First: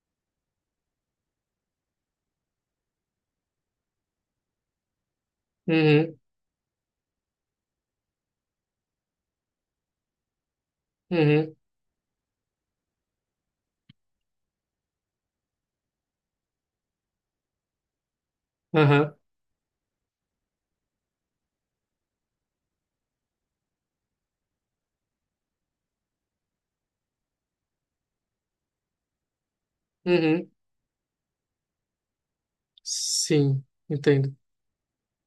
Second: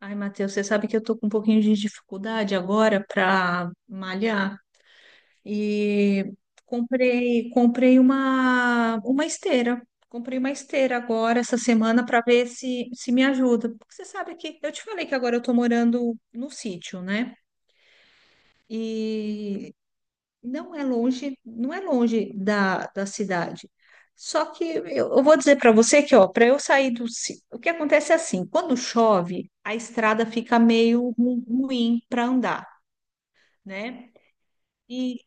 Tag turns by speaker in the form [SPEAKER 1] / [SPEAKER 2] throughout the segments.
[SPEAKER 1] Ai, Matheus, você sabe que eu tô com um pouquinho de dificuldade agora para malhar
[SPEAKER 2] Uhum,
[SPEAKER 1] e comprei uma esteira. Comprei uma esteira agora
[SPEAKER 2] uhum,
[SPEAKER 1] essa semana para ver se me ajuda. Porque você sabe que eu te falei que agora eu tô morando no sítio, né?
[SPEAKER 2] aham,
[SPEAKER 1] E não é longe, não é longe da cidade. Só que eu vou dizer para você que, ó, para eu sair do. Ci- O que acontece é assim, quando chove, a estrada
[SPEAKER 2] uhum,
[SPEAKER 1] fica meio ruim para andar,
[SPEAKER 2] sim,
[SPEAKER 1] né?
[SPEAKER 2] entendo.
[SPEAKER 1] E,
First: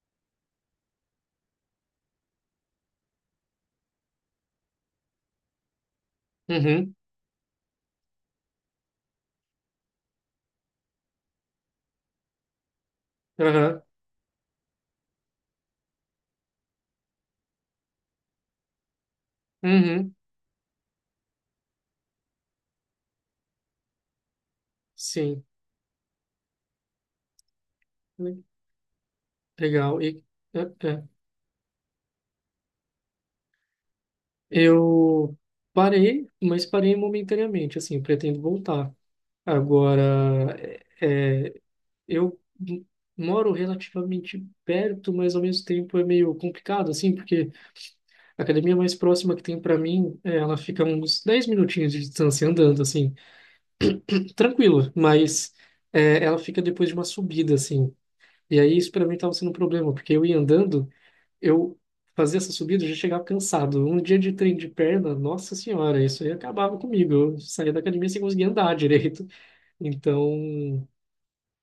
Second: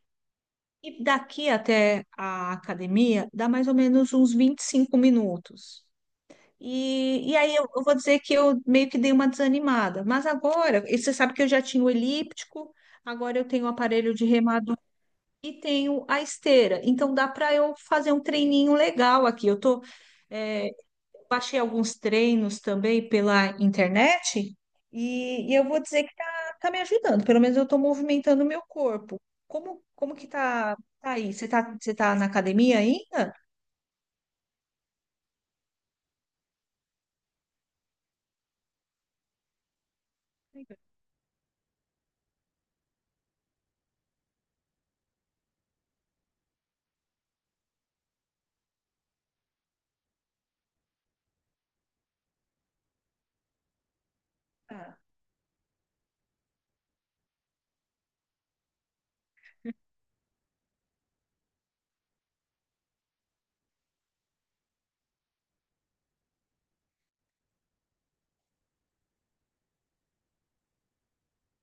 [SPEAKER 1] e daqui até a academia dá mais ou menos uns 25 minutos.
[SPEAKER 2] Uhum,
[SPEAKER 1] E aí eu vou dizer que eu meio que dei uma desanimada. Mas agora, e você sabe que eu já tinha o elíptico, agora eu tenho o
[SPEAKER 2] aham,
[SPEAKER 1] aparelho de e tenho a esteira. Então dá para eu fazer um treininho legal aqui. Eu tô,
[SPEAKER 2] uhum,
[SPEAKER 1] é, baixei alguns treinos também pela internet
[SPEAKER 2] sim,
[SPEAKER 1] e eu vou dizer que tá me ajudando. Pelo menos eu estou movimentando
[SPEAKER 2] le-
[SPEAKER 1] o meu corpo. Como,
[SPEAKER 2] legal.
[SPEAKER 1] como
[SPEAKER 2] E,
[SPEAKER 1] que
[SPEAKER 2] é,
[SPEAKER 1] tá,
[SPEAKER 2] é.
[SPEAKER 1] tá aí? Você tá na academia ainda?
[SPEAKER 2] Eu parei, mas parei momentaneamente, assim, pretendo voltar. Agora, é, é, eu m- moro relativamente perto, mas ao mesmo tempo é meio complicado, assim, porque a academia mais próxima que tem para mim, é, ela fica a uns 10 minutinhos de distância andando, assim, tranquila,
[SPEAKER 1] Tá.
[SPEAKER 2] mas é, ela fica depois de uma subida, assim. E aí isso para mim estava sendo um problema, porque eu ia andando, eu fazia essa subida, eu já chegava cansado. Um dia de trem de perna, nossa senhora, isso aí acabava comigo. Eu saía da academia sem conseguir andar direito. Então,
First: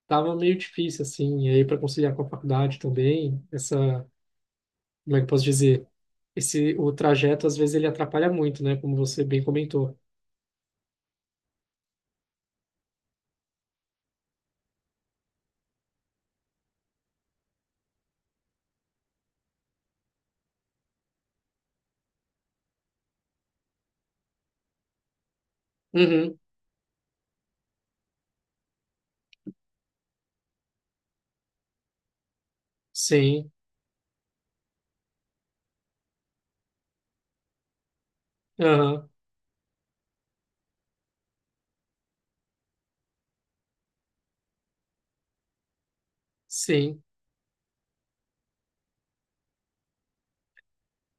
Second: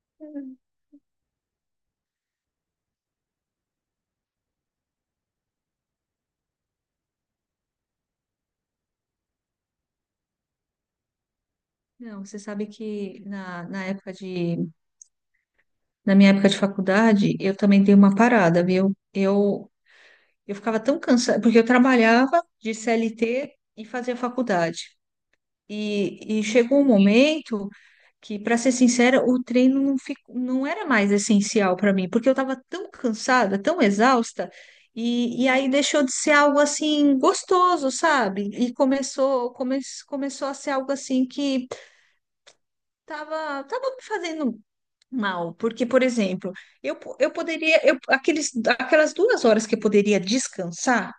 [SPEAKER 2] tava meio difícil, assim. E aí para conciliar com a faculdade também, essa, como é que eu posso dizer? Esse, o trajeto, às vezes, ele atrapalha muito, né? Como você bem comentou.
[SPEAKER 1] Não, você sabe que na minha época de faculdade, eu também dei uma parada, viu? Eu ficava tão cansada, porque eu trabalhava de CLT e fazia faculdade.
[SPEAKER 2] Uhum,
[SPEAKER 1] E chegou um momento que, para ser sincera, o treino não era mais essencial para mim, porque eu estava tão
[SPEAKER 2] sim,
[SPEAKER 1] cansada, tão exausta, e aí deixou de ser algo assim gostoso, sabe? E
[SPEAKER 2] aham,
[SPEAKER 1] começou a ser algo assim que tava me fazendo mal, porque, por exemplo, eu,
[SPEAKER 2] sim,
[SPEAKER 1] po- eu poderia, eu, aqueles, aquelas 2 horas que eu poderia descansar,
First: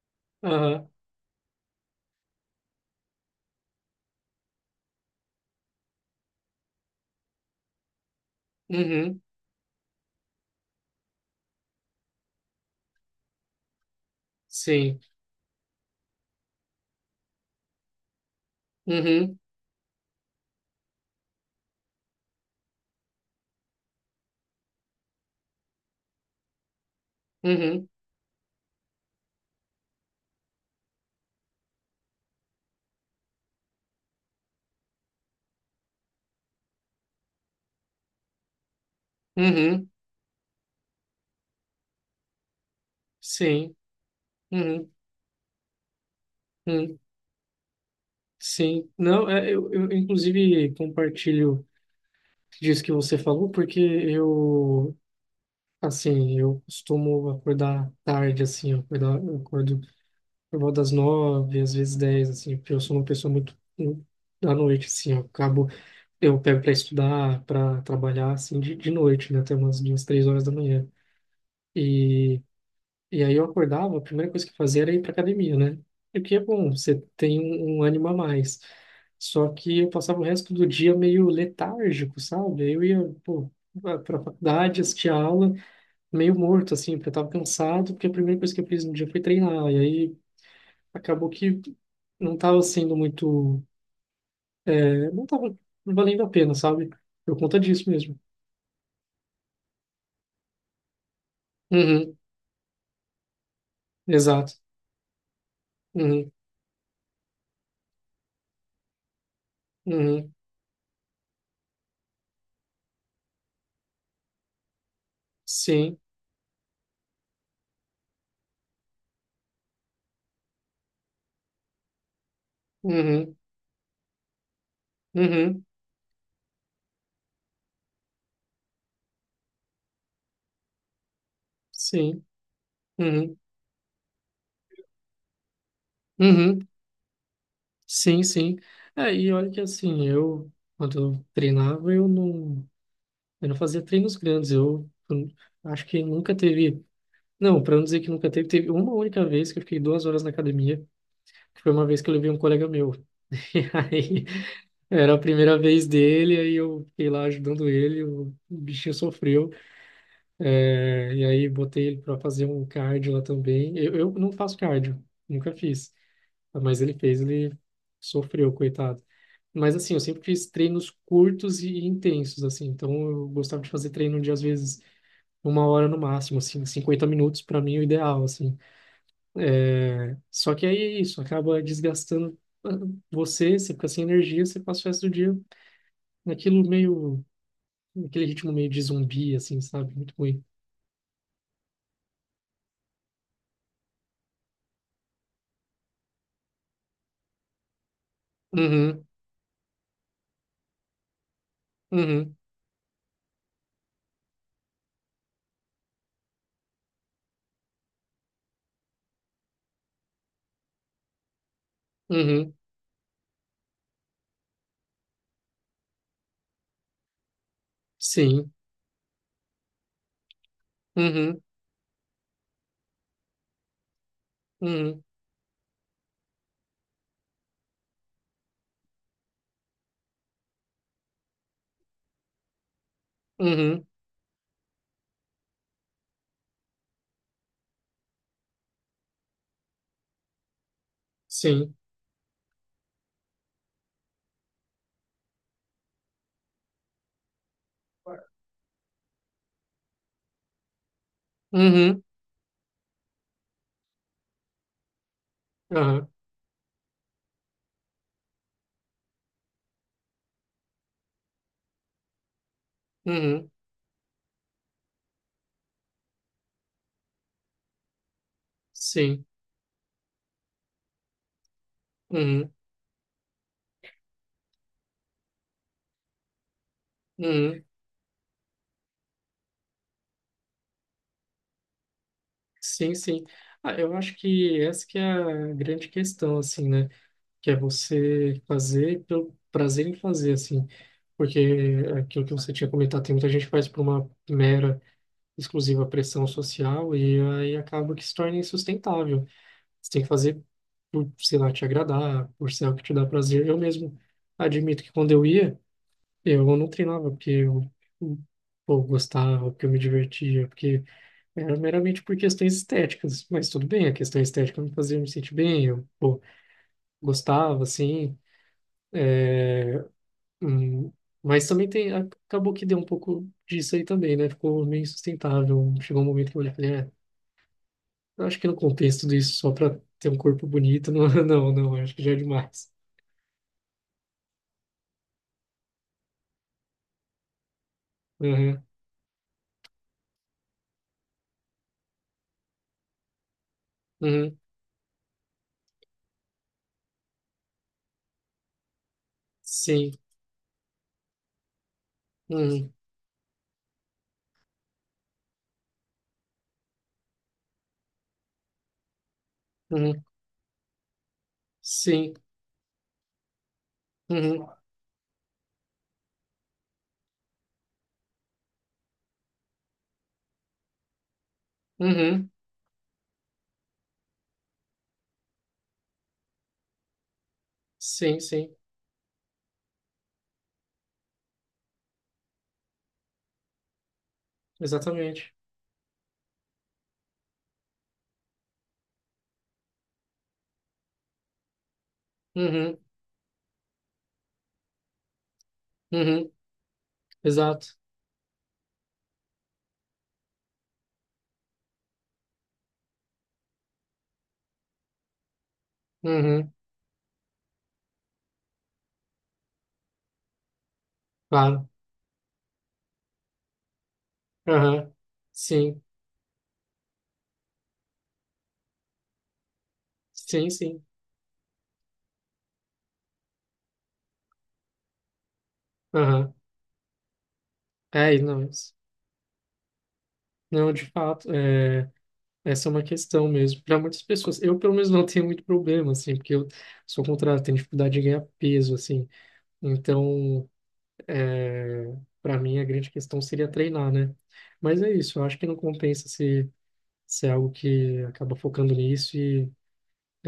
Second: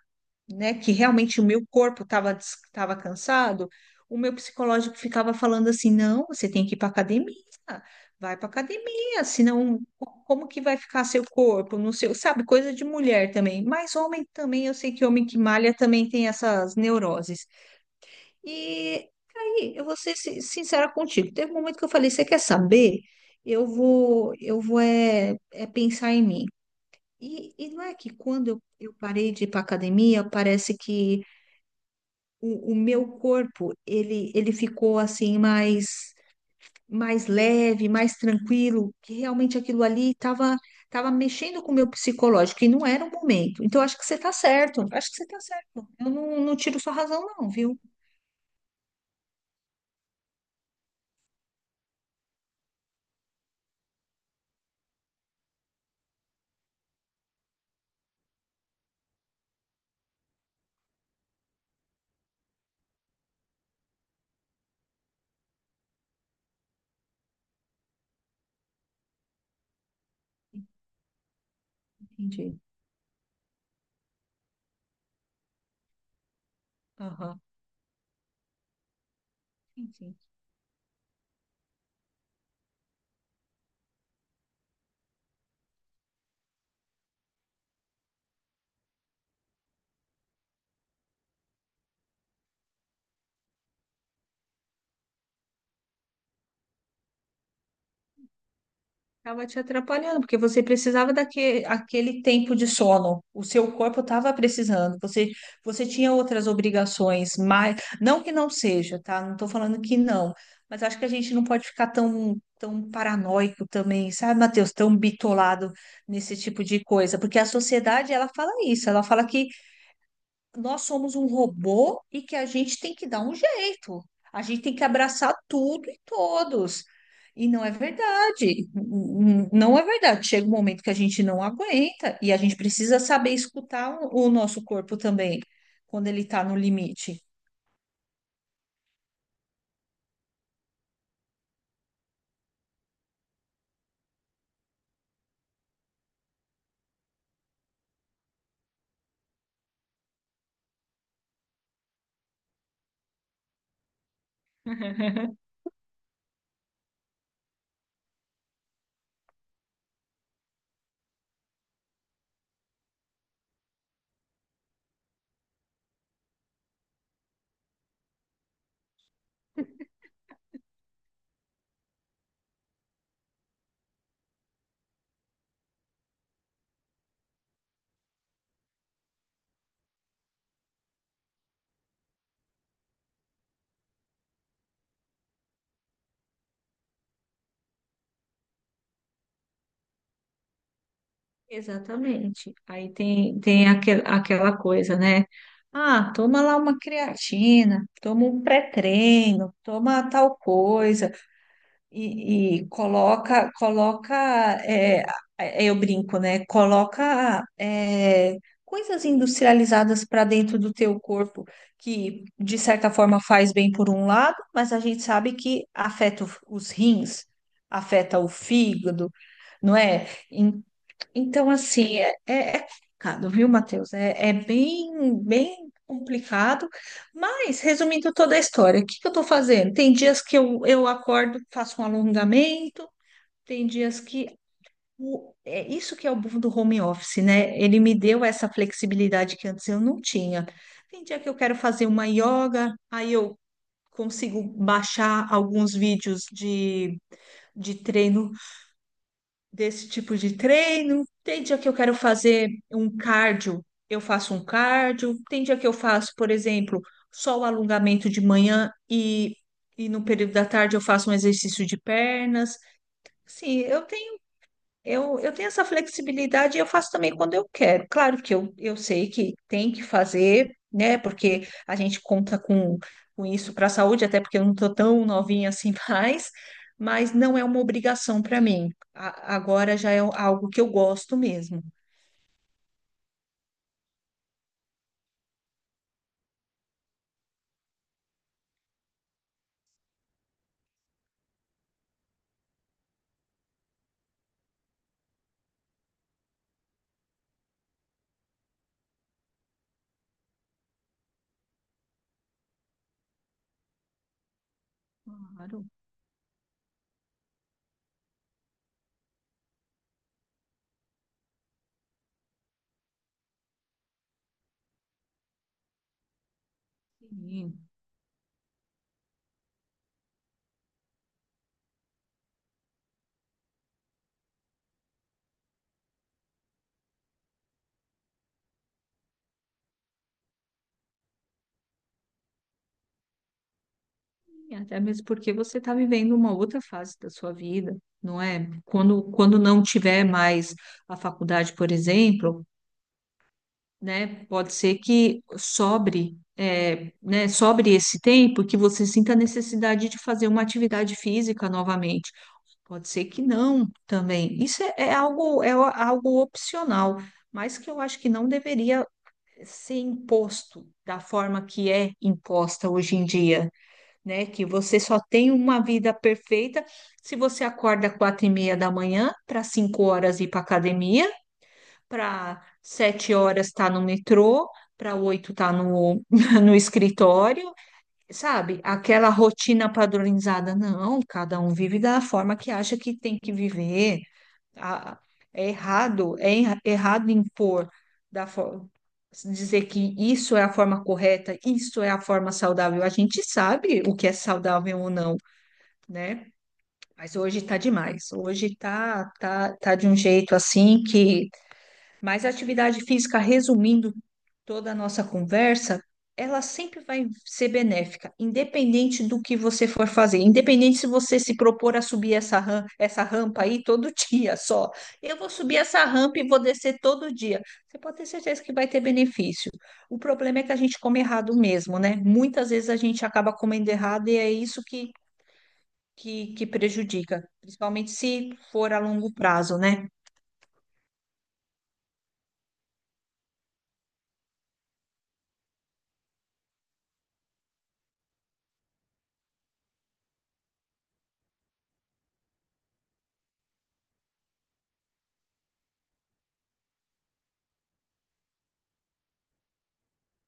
[SPEAKER 1] né,
[SPEAKER 2] aham,
[SPEAKER 1] que realmente o meu corpo estava cansado, o meu psicológico ficava falando assim: não, você tem que ir para academia, vai para
[SPEAKER 2] uhum.
[SPEAKER 1] academia, como que vai ficar seu corpo, não sei, sabe, coisa de mulher também. Mas homem também, eu sei
[SPEAKER 2] Sim.
[SPEAKER 1] que homem que malha também tem essas neuroses. E
[SPEAKER 2] Uhum,
[SPEAKER 1] aí, eu vou ser sincera contigo, teve um momento que eu falei: você quer saber? Eu vou pensar em mim. E não
[SPEAKER 2] uhum,
[SPEAKER 1] é que quando eu parei de ir para academia, parece que o meu corpo, ele ficou assim mais mais leve, mais tranquilo, que realmente aquilo
[SPEAKER 2] uhum,
[SPEAKER 1] ali estava tava mexendo com o meu psicológico e não era o momento.
[SPEAKER 2] sim.
[SPEAKER 1] Então, acho que você está certo,
[SPEAKER 2] Uhum,
[SPEAKER 1] acho que você está certo. Eu não, não tiro sua
[SPEAKER 2] uhum,
[SPEAKER 1] razão, não, viu?
[SPEAKER 2] sim. Não, é, eu, inclusive, compartilho disso que você falou, porque eu, assim, eu costumo acordar tarde, assim, eu acordo por volta das nove, às vezes dez, assim, porque eu sou uma pessoa muito muito da noite, assim, eu acabo, eu pego para estudar, para trabalhar, assim, de noite, né, até umas duas, três horas da manhã. e
[SPEAKER 1] Entendi.
[SPEAKER 2] E aí eu acordava, a primeira coisa que eu fazia era ir para academia, né? E o que é bom, você tem
[SPEAKER 1] Aham,
[SPEAKER 2] um ânimo a mais. Só que eu
[SPEAKER 1] entendi.
[SPEAKER 2] passava o resto do dia meio letárgico, sabe? Aí eu ia, pô, para faculdade, assistia aula, meio morto, assim, porque eu tava cansado, porque a primeira coisa que eu fiz no dia foi treinar. E aí acabou que não tava sendo muito, não tava valendo a pena, sabe? Por conta disso mesmo.
[SPEAKER 1] Estava te atrapalhando, porque você precisava daquele
[SPEAKER 2] Uhum,
[SPEAKER 1] aquele tempo de sono. O seu corpo estava
[SPEAKER 2] exato.
[SPEAKER 1] precisando. Você, você tinha
[SPEAKER 2] Uhum,
[SPEAKER 1] outras obrigações, mas não que não seja, tá? Não estou falando que
[SPEAKER 2] uhum,
[SPEAKER 1] não, mas acho que a gente não pode ficar tão paranoico também, sabe, Matheus? Tão bitolado
[SPEAKER 2] sim.
[SPEAKER 1] nesse tipo de coisa, porque a sociedade ela fala isso, ela fala que nós somos um robô e que a gente tem que dar um
[SPEAKER 2] Uhum,
[SPEAKER 1] jeito. A gente tem que abraçar
[SPEAKER 2] uhum,
[SPEAKER 1] tudo e todos. E não é verdade. Não é verdade. Chega um momento que a gente não aguenta
[SPEAKER 2] sim.
[SPEAKER 1] e a gente precisa saber
[SPEAKER 2] Uhum,
[SPEAKER 1] escutar o nosso corpo também, quando ele está no
[SPEAKER 2] uhum.
[SPEAKER 1] limite.
[SPEAKER 2] Sim, sim. É, e olha que assim, eu, quando eu treinava, eu não fazia treinos grandes. Eu acho que nunca teve. Não, para não dizer que nunca teve, teve uma única vez que eu fiquei 2 horas na academia, que foi uma vez que eu levei um colega meu. E aí, era a primeira vez dele, aí eu fiquei lá ajudando ele, o bichinho sofreu. É, e aí, botei ele para fazer um cardio lá também. Eu não faço cardio, nunca fiz. Mas ele fez, ele sofreu, coitado. Mas assim, eu sempre fiz treinos curtos e intensos, assim. Então eu gostava de fazer treino de às vezes uma hora no máximo, assim, 50 minutos para mim é o ideal, assim. Só que aí é isso, acaba desgastando ah, você fica sem energia, você passa o resto do dia naquilo meio, naquele ritmo meio de zumbi, assim, sabe? Muito ruim.
[SPEAKER 1] Exatamente. Aí tem aquela coisa, né? Ah, toma lá uma creatina, toma um
[SPEAKER 2] Uhum,
[SPEAKER 1] pré-treino, toma tal coisa.
[SPEAKER 2] uhum,
[SPEAKER 1] E coloca, coloca, é, é, é, eu brinco, né? Coloca, é, coisas industrializadas para dentro do teu corpo que,
[SPEAKER 2] uhum,
[SPEAKER 1] de certa forma, faz bem por um lado, mas a gente sabe que afeta os rins, afeta o
[SPEAKER 2] sim,
[SPEAKER 1] fígado, não é?
[SPEAKER 2] uhum,
[SPEAKER 1] Então, assim, é complicado, viu, Matheus? É, é
[SPEAKER 2] uhum,
[SPEAKER 1] bem, bem complicado. Mas, resumindo toda a história, o que que eu estou fazendo? Tem dias que eu acordo, faço um alongamento, tem
[SPEAKER 2] uhum,
[SPEAKER 1] dias que. É isso que é o bom do home office, né? Ele me deu essa flexibilidade que antes eu não tinha. Tem dia que eu quero
[SPEAKER 2] sim.
[SPEAKER 1] fazer uma yoga, aí eu consigo baixar alguns vídeos de treino desse tipo de treino. Tem dia que eu quero
[SPEAKER 2] Uhum,
[SPEAKER 1] fazer um cardio, eu faço um cardio. Tem dia que eu
[SPEAKER 2] aham,
[SPEAKER 1] faço, por exemplo, só o alongamento de manhã e no período da tarde eu faço um exercício de pernas.
[SPEAKER 2] uhum,
[SPEAKER 1] Sim, eu tenho essa flexibilidade e eu faço também quando eu quero. Claro que eu sei
[SPEAKER 2] sim.
[SPEAKER 1] que tem que fazer, né? Porque a gente conta
[SPEAKER 2] Uhum,
[SPEAKER 1] com isso para a saúde, até porque eu não estou tão novinha assim mais, mas não é uma
[SPEAKER 2] uhum.
[SPEAKER 1] obrigação para mim. Agora já é algo que eu gosto mesmo.
[SPEAKER 2] Sim, sim. Ah, eu acho que essa que é a grande questão, assim, né? Que é você fazer pelo prazer em fazer, assim. Porque aquilo que você tinha comentado, tem muita gente que faz por uma mera, exclusiva pressão social e aí acaba que se torna insustentável. Você tem que fazer por, sei lá, te agradar, por ser algo que te dá prazer. Eu mesmo admito que quando eu ia,
[SPEAKER 1] Claro,
[SPEAKER 2] eu não treinava porque eu, eu eu gostava, porque eu me divertia, porque era meramente por questões estéticas, mas tudo bem, a questão estética me fazia me sentir bem, eu, pô,
[SPEAKER 1] sim.
[SPEAKER 2] gostava, assim, hum, mas também tem, acabou que deu um pouco disso aí também, né? Ficou meio insustentável, chegou um momento que eu olhei e falei, é, eu acho que não compensa tudo isso só pra ter um corpo bonito, não, não, não, acho que já é demais.
[SPEAKER 1] E até mesmo porque você está vivendo uma outra fase da sua vida, não é?
[SPEAKER 2] Uhum,
[SPEAKER 1] Quando não tiver mais a faculdade, por exemplo, né?
[SPEAKER 2] uhum,
[SPEAKER 1] Pode ser que sobre, é, né, sobre esse tempo que você sinta a necessidade
[SPEAKER 2] sim,
[SPEAKER 1] de fazer uma atividade física novamente.
[SPEAKER 2] uhum,
[SPEAKER 1] Pode ser que não também. Isso é algo opcional, mas que eu acho que não deveria ser
[SPEAKER 2] uhum,
[SPEAKER 1] imposto da forma que é
[SPEAKER 2] sim,
[SPEAKER 1] imposta hoje em dia, né? Que
[SPEAKER 2] uhum,
[SPEAKER 1] você só tem uma vida perfeita se você acorda às 4:30 da manhã para 5 horas ir para academia,
[SPEAKER 2] uhum,
[SPEAKER 1] para 7 horas tá no metrô, para oito tá no, no escritório,
[SPEAKER 2] sim, sim,
[SPEAKER 1] sabe? Aquela rotina padronizada, não, cada um vive da forma que acha que tem que viver. A-
[SPEAKER 2] exatamente,
[SPEAKER 1] Errado impor da forma. Dizer que isso é a forma correta, isso é a forma
[SPEAKER 2] uhum,
[SPEAKER 1] saudável. A gente sabe o que é saudável ou não, né?
[SPEAKER 2] uhum,
[SPEAKER 1] Mas hoje tá
[SPEAKER 2] exato,
[SPEAKER 1] demais. Hoje tá de um jeito assim que mas a atividade física, resumindo toda a nossa conversa, ela
[SPEAKER 2] uhum,
[SPEAKER 1] sempre vai ser benéfica, independente do que você for fazer, independente se você se
[SPEAKER 2] claro,
[SPEAKER 1] propor a subir essa rampa aí todo dia só.
[SPEAKER 2] aham,
[SPEAKER 1] Eu vou subir
[SPEAKER 2] sim.
[SPEAKER 1] essa rampa e vou descer todo dia. Você pode ter certeza que vai ter benefício. O problema é
[SPEAKER 2] Sim,
[SPEAKER 1] que a gente
[SPEAKER 2] sim.
[SPEAKER 1] come errado mesmo, né? Muitas vezes a gente acaba comendo errado e é isso
[SPEAKER 2] Aham.
[SPEAKER 1] que prejudica, principalmente se
[SPEAKER 2] É, e não,
[SPEAKER 1] for a longo prazo, né?
[SPEAKER 2] não, de fato, é, essa é uma questão mesmo. Para muitas pessoas, eu pelo menos não tenho muito problema, assim, porque eu sou o contrário, tenho dificuldade de ganhar peso, assim. Então, para mim, a grande questão seria treinar, né? Mas é isso, eu acho que não compensa se, é algo que acaba focando nisso e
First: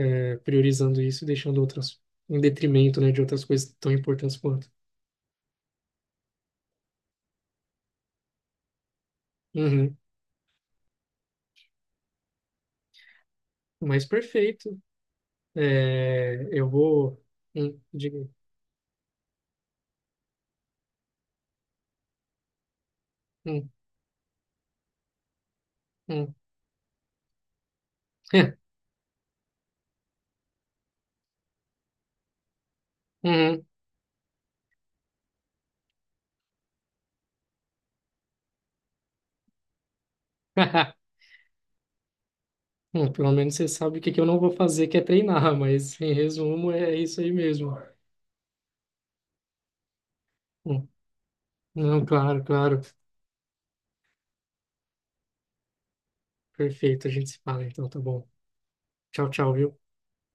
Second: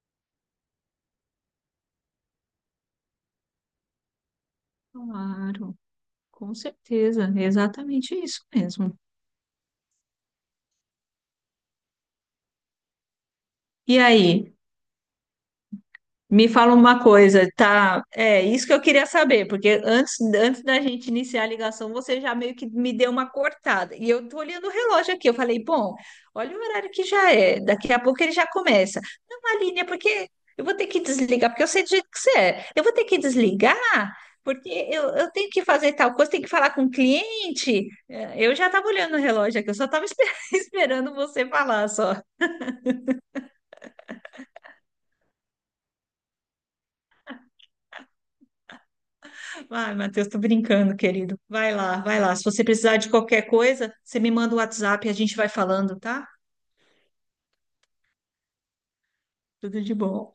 [SPEAKER 2] é, priorizando isso e deixando outras em detrimento, né, de outras coisas tão importantes quanto.
[SPEAKER 1] Claro. Com certeza, é exatamente isso mesmo.
[SPEAKER 2] Uhum.
[SPEAKER 1] E
[SPEAKER 2] Mas
[SPEAKER 1] aí,
[SPEAKER 2] perfeito. É,
[SPEAKER 1] me
[SPEAKER 2] eu
[SPEAKER 1] fala uma
[SPEAKER 2] vou.
[SPEAKER 1] coisa, tá?
[SPEAKER 2] Diga.
[SPEAKER 1] É isso que eu queria saber, porque antes, antes da gente iniciar a ligação, você já meio que me deu uma
[SPEAKER 2] Hum,
[SPEAKER 1] cortada. E eu tô olhando o relógio aqui, eu falei, bom,
[SPEAKER 2] hum.
[SPEAKER 1] olha o horário que já é, daqui a pouco ele já começa. Não, Aline, é porque eu vou ter que desligar, porque eu sei do jeito que você é. Eu vou ter que
[SPEAKER 2] Uhum.
[SPEAKER 1] desligar, porque eu tenho que fazer tal coisa, tenho que falar com o cliente. É, eu já estava olhando o relógio aqui, eu só estava esperando você falar só.
[SPEAKER 2] Hum, pelo menos você sabe o que que eu não vou fazer, que é treinar, mas em resumo é isso aí mesmo.
[SPEAKER 1] Vai, Matheus, tô
[SPEAKER 2] Hum,
[SPEAKER 1] brincando, querido. Vai lá,
[SPEAKER 2] Não,
[SPEAKER 1] vai lá.
[SPEAKER 2] claro,
[SPEAKER 1] Se você
[SPEAKER 2] claro.
[SPEAKER 1] precisar de qualquer coisa, você me manda o WhatsApp e a gente vai falando, tá?
[SPEAKER 2] Perfeito, a gente se fala então, tá bom. Tchau, tchau, viu?
[SPEAKER 1] Tudo de bom.